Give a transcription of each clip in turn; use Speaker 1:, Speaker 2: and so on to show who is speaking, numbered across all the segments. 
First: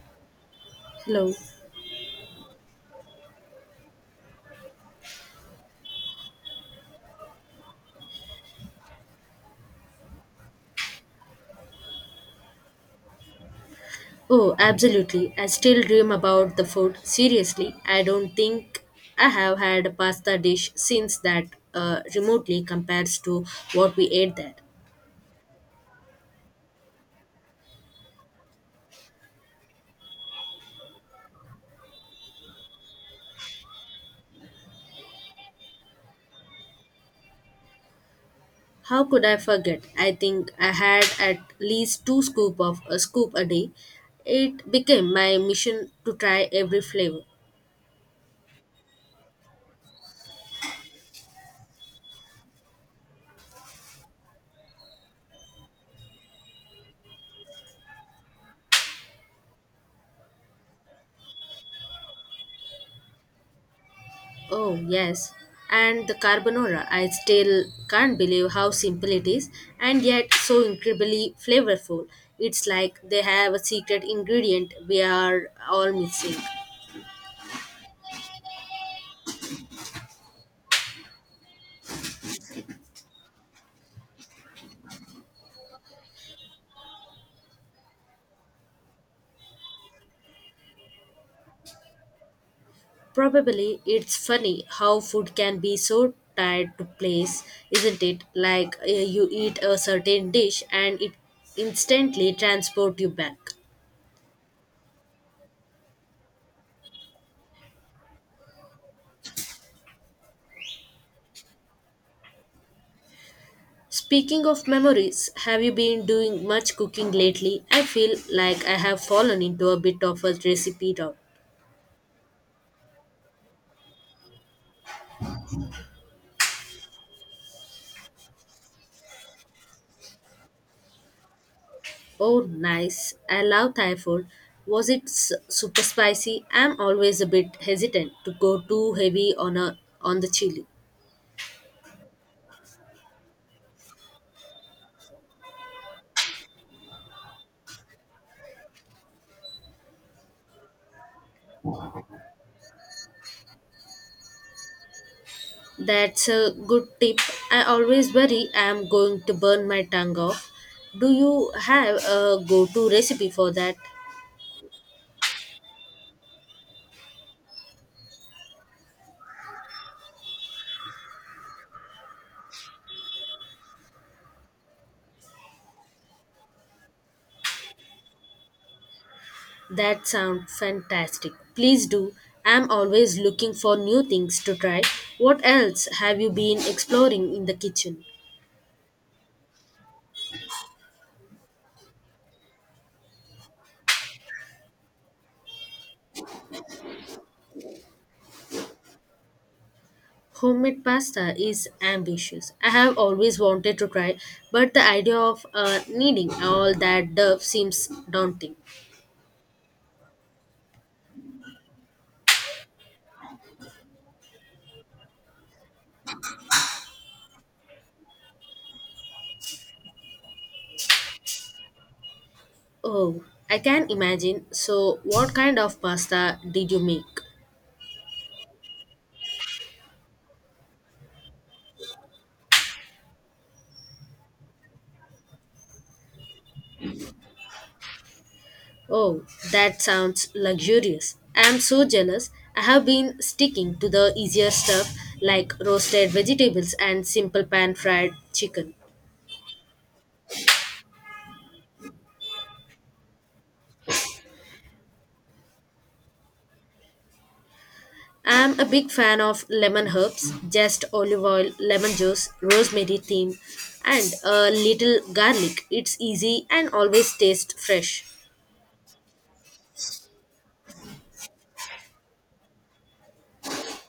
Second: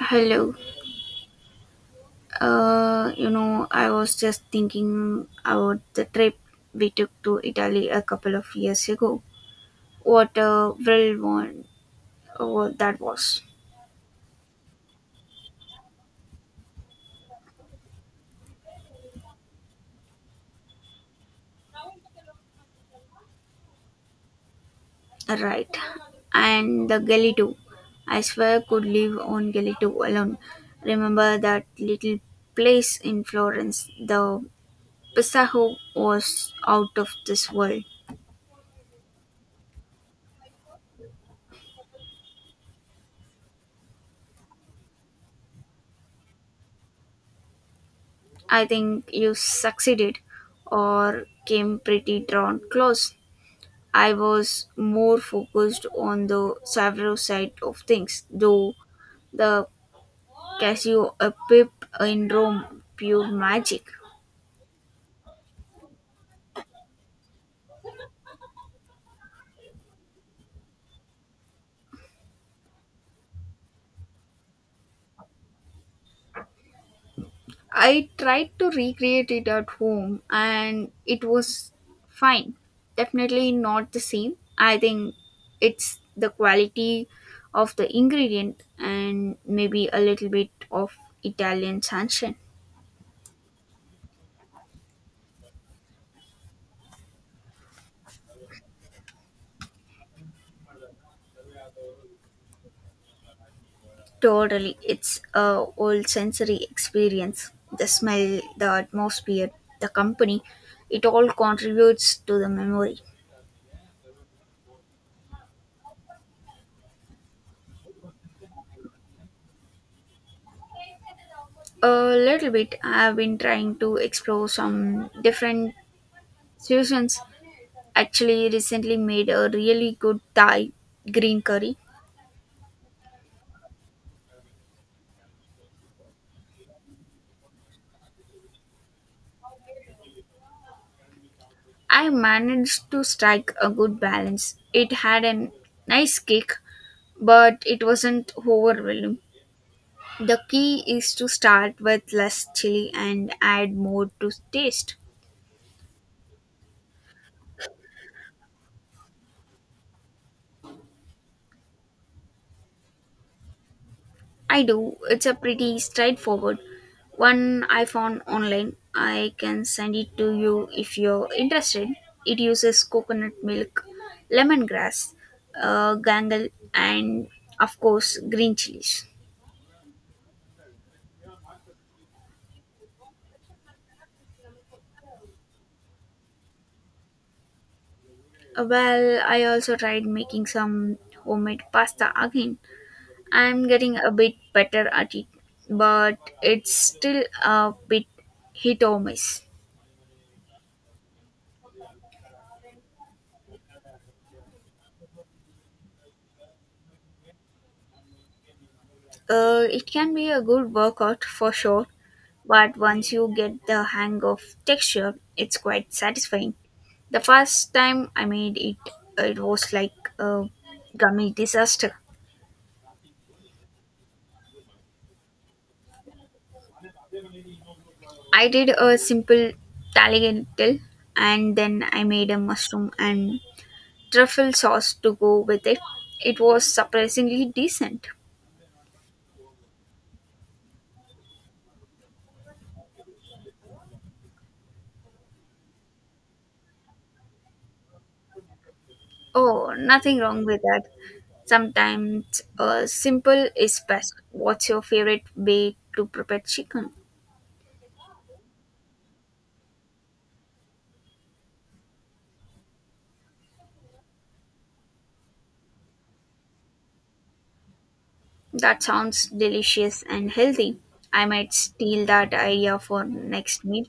Speaker 1: Hello.
Speaker 2: Hello.
Speaker 1: I was just thinking about the trip we took to Italy a couple of years ago. What a thrill one oh, that was.
Speaker 2: Oh, absolutely. I still dream about the food. Seriously, I don't think I have had a pasta dish since that remotely compares to what we ate there.
Speaker 1: Right. And the Galito. I swear I could live on Galito alone. Remember that little place in Florence? The Pisaho was out of this world.
Speaker 2: How could I forget? I think I had at least two scoop of a scoop a day. It became my mission to try every flavor.
Speaker 1: I think you succeeded or came pretty drawn close. I was more focused on the several side of things, though the Cassiopeia in Rome pure magic.
Speaker 2: Oh, yes. And the carbonara. I still can't believe how simple it is and yet so incredibly flavorful. It's like they have a secret ingredient we are all missing.
Speaker 1: I tried to recreate it at home and it was fine. Definitely not the same. I think it's the quality of the ingredient and maybe a little bit of Italian sunshine.
Speaker 2: Probably it's funny how food can be so tied to place, isn't it? Like you eat a certain dish and it instantly transport you back.
Speaker 1: Totally, it's a whole sensory experience. The smell, the atmosphere, the company, it all contributes to the memory.
Speaker 2: Speaking of memories, have you been doing much cooking lately? I feel like I have fallen into a bit of a recipe drought.
Speaker 1: A little bit. I've been trying to explore some different fusions. Actually, recently made a really good Thai green curry.
Speaker 2: Oh, nice. I love Thai food. Was it super spicy? I'm always a bit hesitant to go too heavy on a on the chili.
Speaker 1: I managed to strike a good balance. It had a nice kick, but it wasn't overwhelming. The key is to start with less chili and add more to taste.
Speaker 2: That's a good tip. I always worry I am going to burn my tongue off. Do you have a go-to recipe for that?
Speaker 1: I do. It's a pretty straightforward one I found online. I can send it to you if you're interested. It uses coconut milk, lemongrass, gangal, and of course green chilies.
Speaker 2: That sounds fantastic. Please do. I'm always looking for new things to try. What else have you been exploring in the kitchen?
Speaker 1: Well, I also tried making some homemade pasta again. I'm getting a bit better at it, but it's still a bit hit or miss.
Speaker 2: Homemade pasta is ambitious. I have always wanted to try, but the idea of needing all that dough seems daunting.
Speaker 1: It can be a good workout for sure, but once you get the hang of texture, it's quite satisfying. The first time I made it, it was like a gummy disaster.
Speaker 2: Oh, I can imagine. So, what kind of pasta did you make?
Speaker 1: I did a simple tagliatelle and then I made a mushroom and truffle sauce to go with it. It was surprisingly decent.
Speaker 2: Oh, that sounds luxurious. I am so jealous. I have been sticking to the easier stuff like roasted vegetables and simple pan fried chicken.
Speaker 1: Oh, nothing wrong with that. Sometimes simple is best. What's your favorite way to prepare chicken?
Speaker 2: I am a big fan of lemon herbs, just olive oil, lemon juice, rosemary thyme, and a little garlic. It's easy and always tastes fresh.
Speaker 1: That sounds delicious and healthy. I might steal that idea for next meal.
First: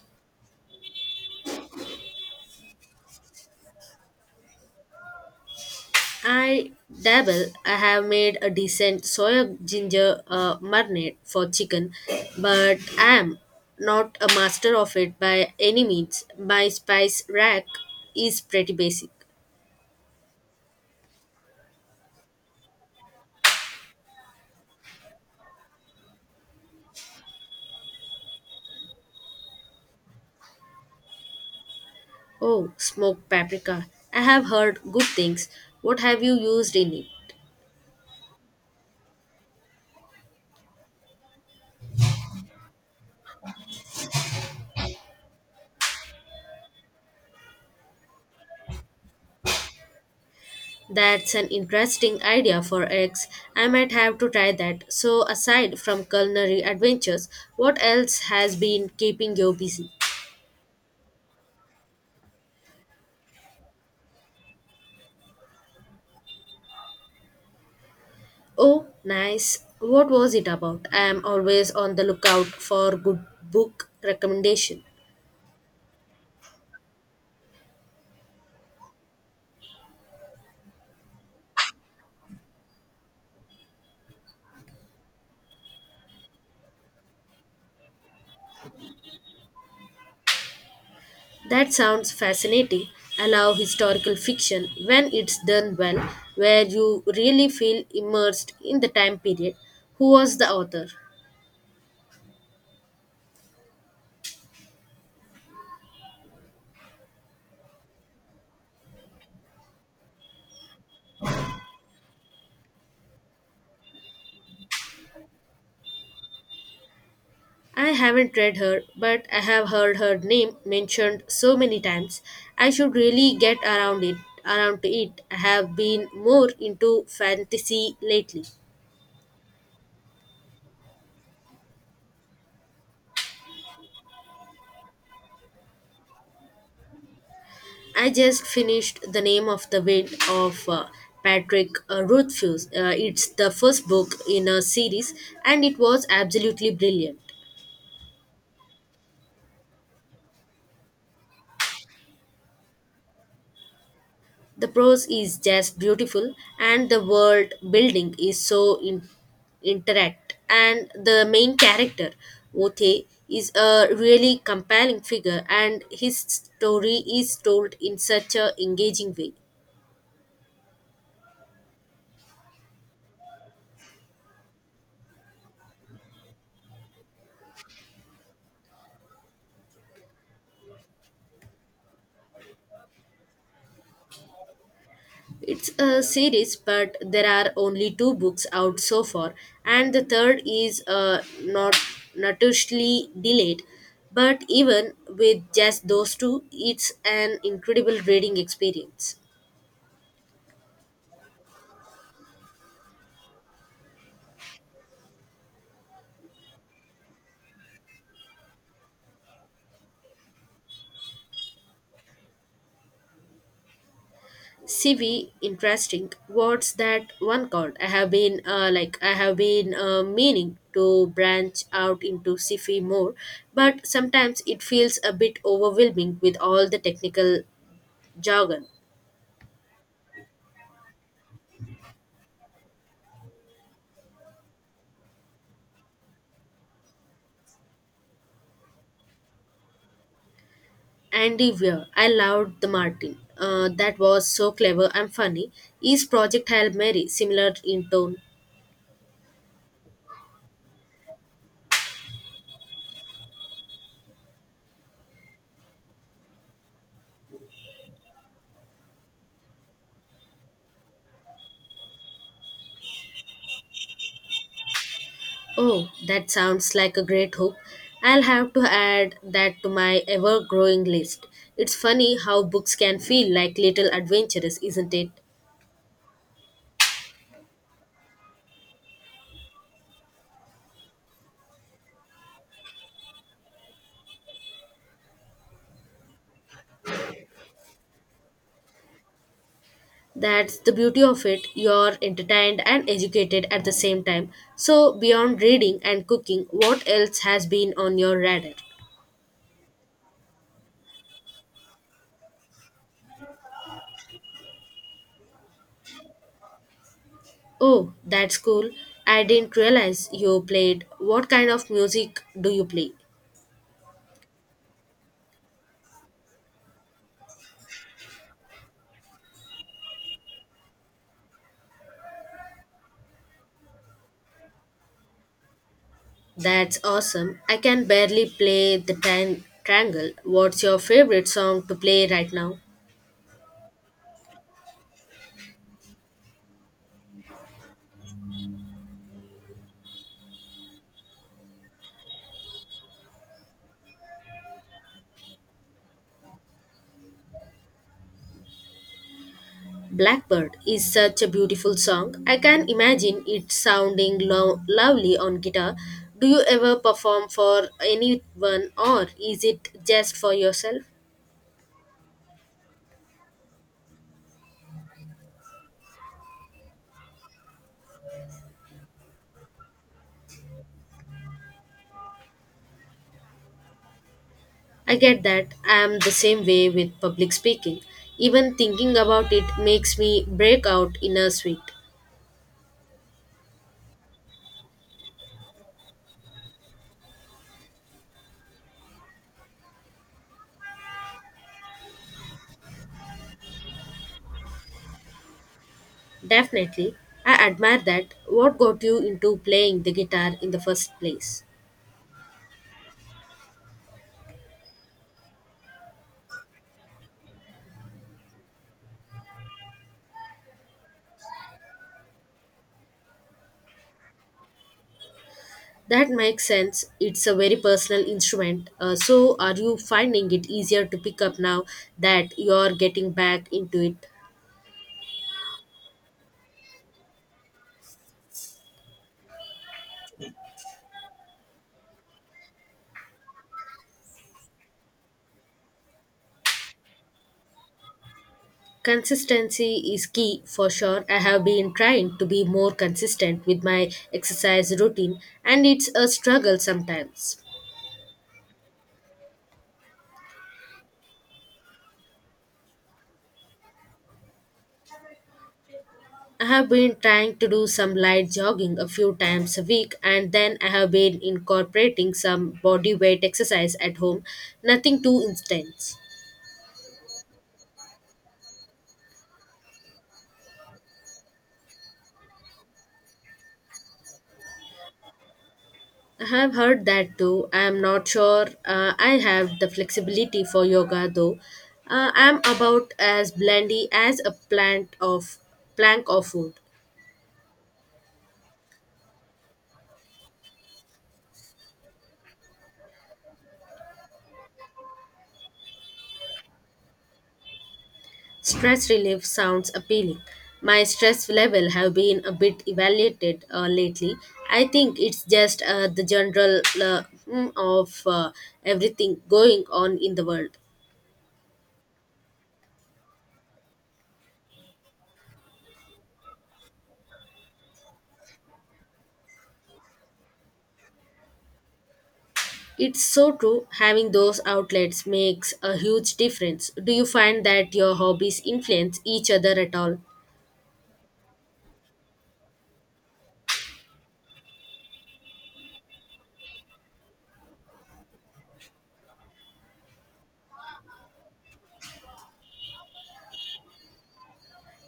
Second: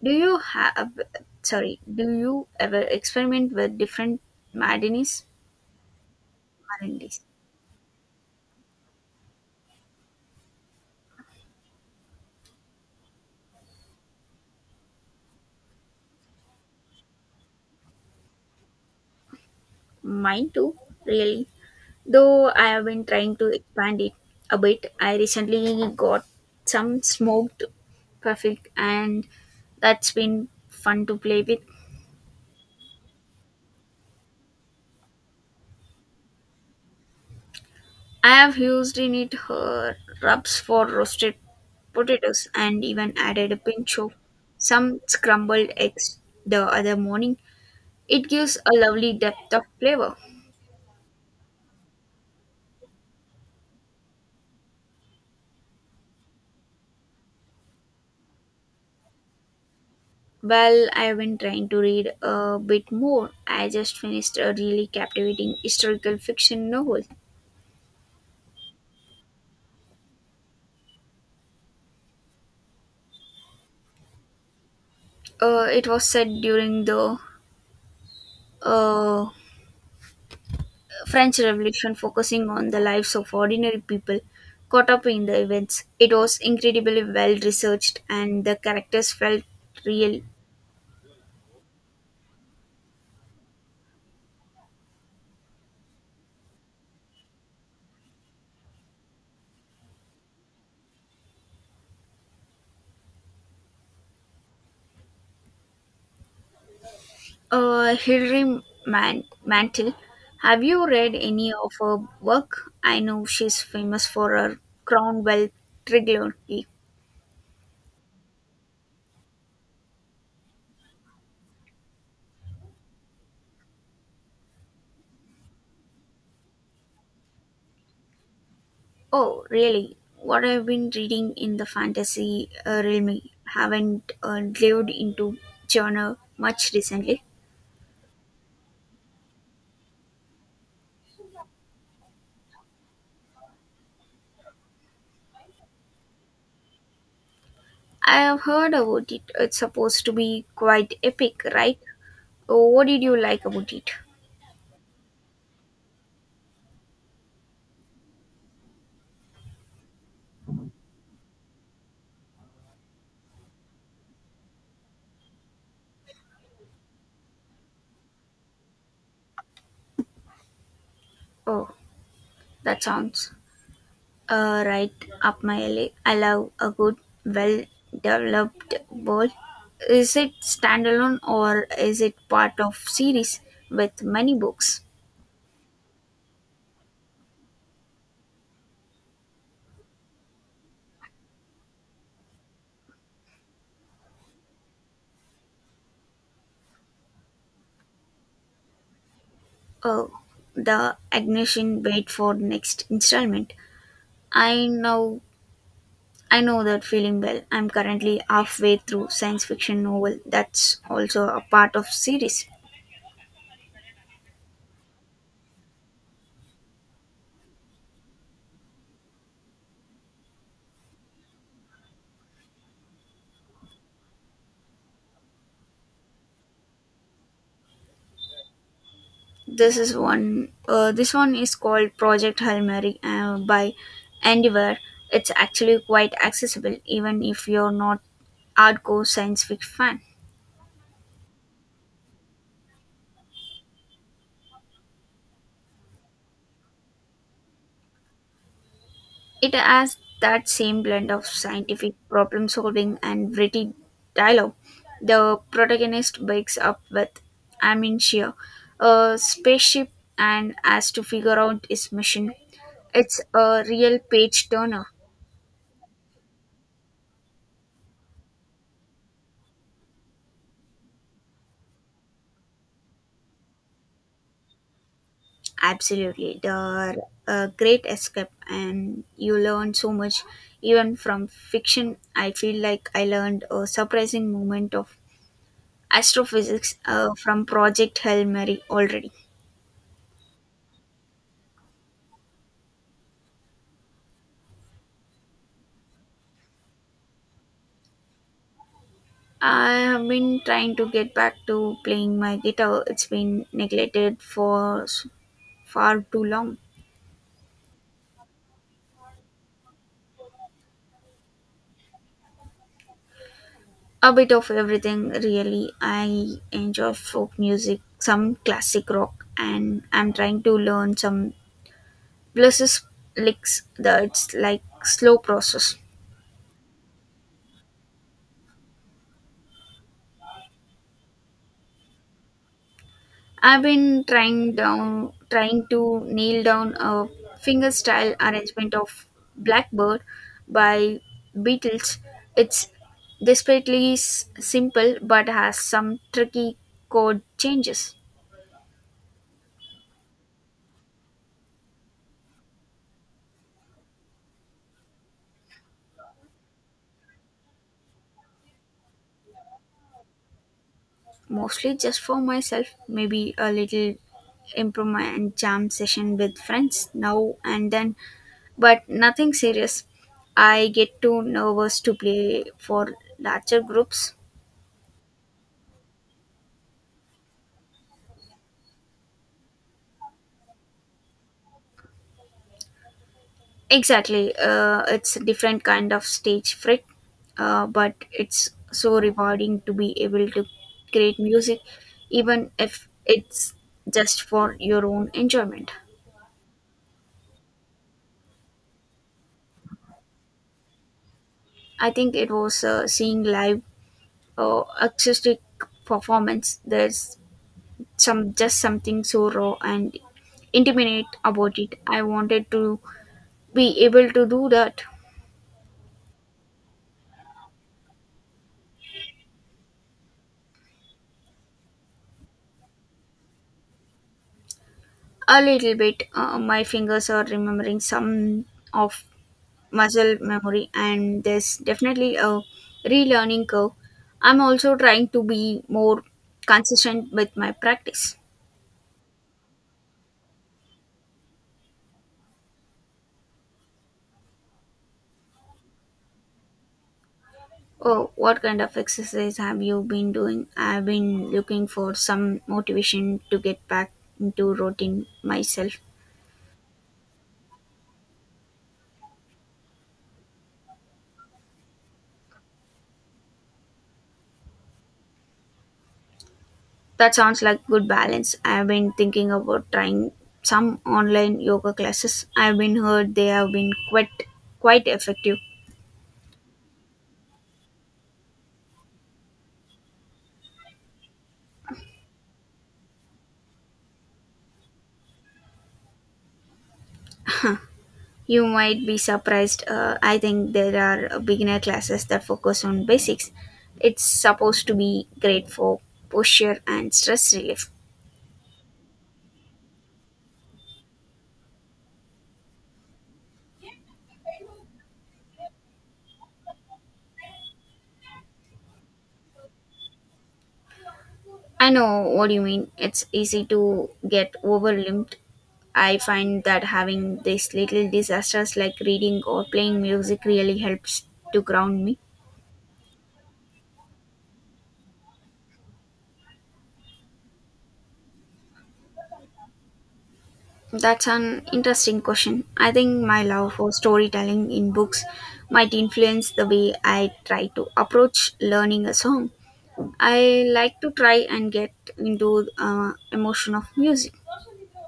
Speaker 1: Do you have, sorry, do you ever experiment with different marinis?
Speaker 2: I
Speaker 1: Marinis.
Speaker 2: dabble. I have made a decent soy ginger marinade for chicken, but I am not a master of it by any means. My spice rack is pretty basic.
Speaker 1: Mine too, really. Though I have been trying to expand it a bit, I recently got some smoked perfect and that's been fun to play with.
Speaker 2: Oh, smoked paprika. I have heard good things. What have you used in it?
Speaker 1: I have used in it her rubs for roasted potatoes and even added a pinch of some scrambled eggs the other morning. It gives a lovely depth of flavor.
Speaker 2: That's an interesting idea for eggs. I might have to try that. So, aside from culinary adventures, what else has been keeping you busy?
Speaker 1: Well, I've been trying to read a bit more. I just finished a really captivating historical fiction novel.
Speaker 2: Oh, nice. What was it about? I am always on the lookout for good book recommendation.
Speaker 1: It was set during the uh, French Revolution, focusing on the lives of ordinary people caught up in the events. It was incredibly well researched, and the characters felt real.
Speaker 2: That sounds fascinating. I love historical fiction when it's done well, where you really feel immersed in the time period. Who was the author?
Speaker 1: Hilary Mantel, have you read any of her work? I know she's famous for her Cromwell trilogy.
Speaker 2: I haven't read her, but I have heard her name mentioned so many times. I should really get around to it. I have been more into fantasy lately.
Speaker 1: Oh, really? What I've been reading in the fantasy realm, haven't delved into genre much recently.
Speaker 2: I just finished The Name of the Wind of Patrick Rothfuss. It's the first book in a series and it was absolutely brilliant.
Speaker 1: I have heard about it. It's supposed to be quite epic, right? Oh, what did you like about it?
Speaker 2: The prose is just beautiful and the world building is so interact and the main character Othe is a really compelling figure and his story is told in such a engaging way.
Speaker 1: Oh, that sounds right up my alley. I love a good, well-developed world. Is it standalone or is it part of series with many books?
Speaker 2: It's a series, but there are only two books out so far, and the third is not notoriously delayed. But even with just those two, it's an incredible reading experience.
Speaker 1: Oh, the Agnesian wait for next installment. I know I know that feeling well. I'm currently halfway through science fiction novel that's also a part of series.
Speaker 2: CV, interesting. What's that one called? I have been meaning to branch out into CV more, but sometimes it feels a bit overwhelming with all the technical jargon.
Speaker 1: This one is called Project Hail Mary by Andiver. It's actually quite accessible even if you're not hardcore science fiction fan.
Speaker 2: Andy Weir, I loved the Martin. That was so clever and funny. Each project Hail Mary, similar in tone.
Speaker 1: It has that same blend of scientific problem solving and witty dialogue. The protagonist wakes up with amnesia, a spaceship, and has to figure out his mission. It's a real page turner.
Speaker 2: Oh, that sounds like a great hook. I'll have to add that to my ever growing list. It's funny how books can feel like little adventures, isn't it?
Speaker 1: Absolutely. The great escape, and you learn so much even from fiction. I feel like I learned a surprising moment of astrophysics from Project Hail Mary already.
Speaker 2: That's the beauty of it. You're entertained and educated at the same time. So, beyond reading and cooking, what else has been on your radar?
Speaker 1: I have been trying to get back to playing my guitar. It's been neglected for far too long.
Speaker 2: Oh, that's cool. I didn't realize you played. What kind of music do you play?
Speaker 1: A bit of everything, really. I enjoy folk music, some classic rock, and I'm trying to learn some blues licks. That's like slow process.
Speaker 2: That's awesome. I can barely play the triangle. What's your favorite song to play right now?
Speaker 1: I've been trying to nail down a fingerstyle arrangement of Blackbird by Beatles. It's desperately simple but has some tricky chord changes.
Speaker 2: Blackbird is such a beautiful song. I can imagine it sounding lovely on guitar. Do you ever perform for anyone or is it just for yourself?
Speaker 1: Mostly just for myself, maybe a little improvement and jam session with friends now and then, but nothing serious. I get too nervous to play for larger groups.
Speaker 2: I get that. I am the same way with public speaking. Even thinking about it makes me break out in a sweat.
Speaker 1: Exactly. It's a different kind of stage fright, but it's so rewarding to be able to create music, even if it's just for your own enjoyment.
Speaker 2: Definitely. I admire that. What got you into playing the guitar in the first place?
Speaker 1: I think it was seeing live acoustic performance. There's some just something so raw and intimate about it. I wanted to be able to do that.
Speaker 2: That makes sense. It's a very personal instrument. So, are you finding it easier to pick up now that you're getting back into it?
Speaker 1: A little bit. My fingers are remembering some of muscle memory and there's definitely a relearning curve. I'm also trying to be more consistent with my practice.
Speaker 2: Consistency is key for sure. I have been trying to be more consistent with my exercise routine, and it's a struggle sometimes.
Speaker 1: Oh, what kind of exercise have you been doing? I've been looking for some motivation to get back into routine myself.
Speaker 2: I have been trying to do some light jogging a few times a week, and then I have been incorporating some body weight exercise at home. Nothing too intense.
Speaker 1: That sounds like good balance. I've been thinking about trying some online yoga classes. I've been heard they have been quite effective.
Speaker 2: I have heard that too. I am not sure I have the flexibility for yoga though. I am about as blendy as a plant of plank of wood.
Speaker 1: You might be surprised. I think there are beginner classes that focus on basics. It's supposed to be great for posture and stress relief.
Speaker 2: Stress relief sounds appealing. My stress level have been a bit evaluated lately. I think it's just the general mm, of everything going on in the world.
Speaker 1: I know what you mean. It's easy to get overwhelmed. I find that having these little disasters like reading or playing music really helps to ground me.
Speaker 2: It's so true. Having those outlets makes a huge difference. Do you find that your hobbies influence each other at all?
Speaker 1: That's an interesting question. I think my love for storytelling in books might influence the way I try to approach learning a song. I like to try and get into emotion of music.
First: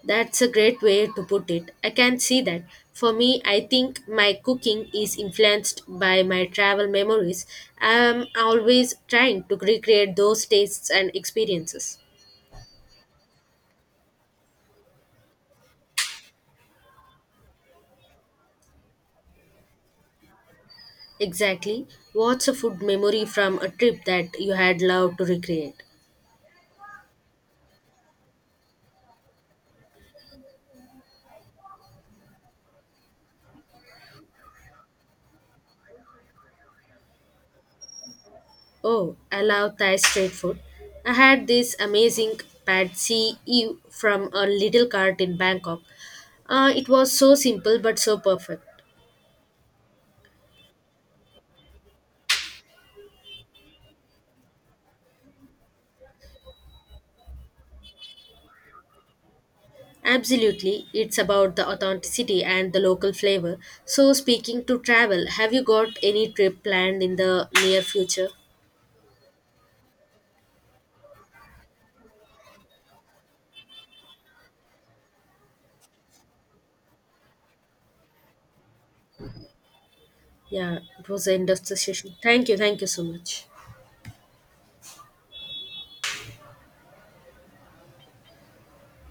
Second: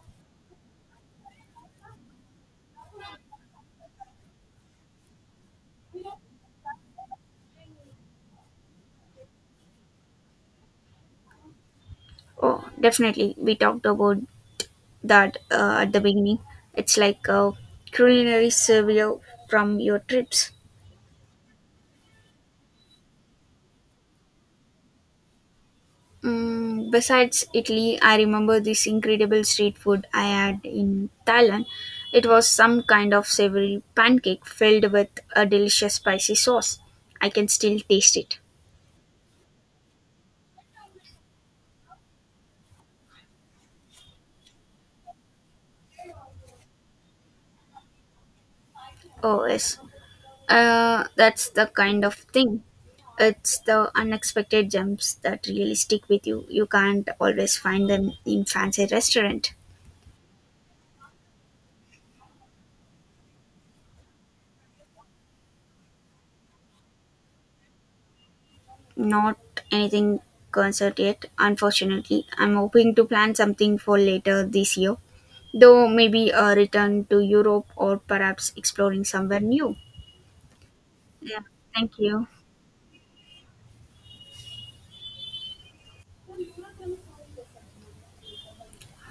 Speaker 2: That's a great way to put it. I can see that. For me, I think my cooking is influenced by my travel memories. I'm always trying to recreate those tastes and experiences.
Speaker 1: Oh, definitely. We talked about that at the beginning. It's like a culinary survey from your trips.
Speaker 2: Exactly. What's a food memory from a trip that you had loved to recreate?
Speaker 1: Mm, besides Italy, I remember this incredible street food I had in Thailand. It was some kind of savory pancake filled with a delicious spicy sauce. I can still taste it.
Speaker 2: Oh, I love Thai street food. I had this amazing pad see ew from a little cart in Bangkok. It was so simple but so perfect.
Speaker 1: Oh, yes. That's the kind of thing. It's the unexpected gems that really stick with you. You can't always find them in fancy restaurant.
Speaker 2: Absolutely, it's about the authenticity and the local flavor. So, speaking to travel, have you got any trip planned in the near future?
Speaker 1: Not anything concert yet, unfortunately. I'm hoping to plan something for later this year, though maybe a return to Europe or perhaps exploring somewhere new.
Speaker 2: Yeah, it was the
Speaker 1: Yeah,
Speaker 2: end of the
Speaker 1: thank
Speaker 2: session.
Speaker 1: you.
Speaker 2: Thank you so much.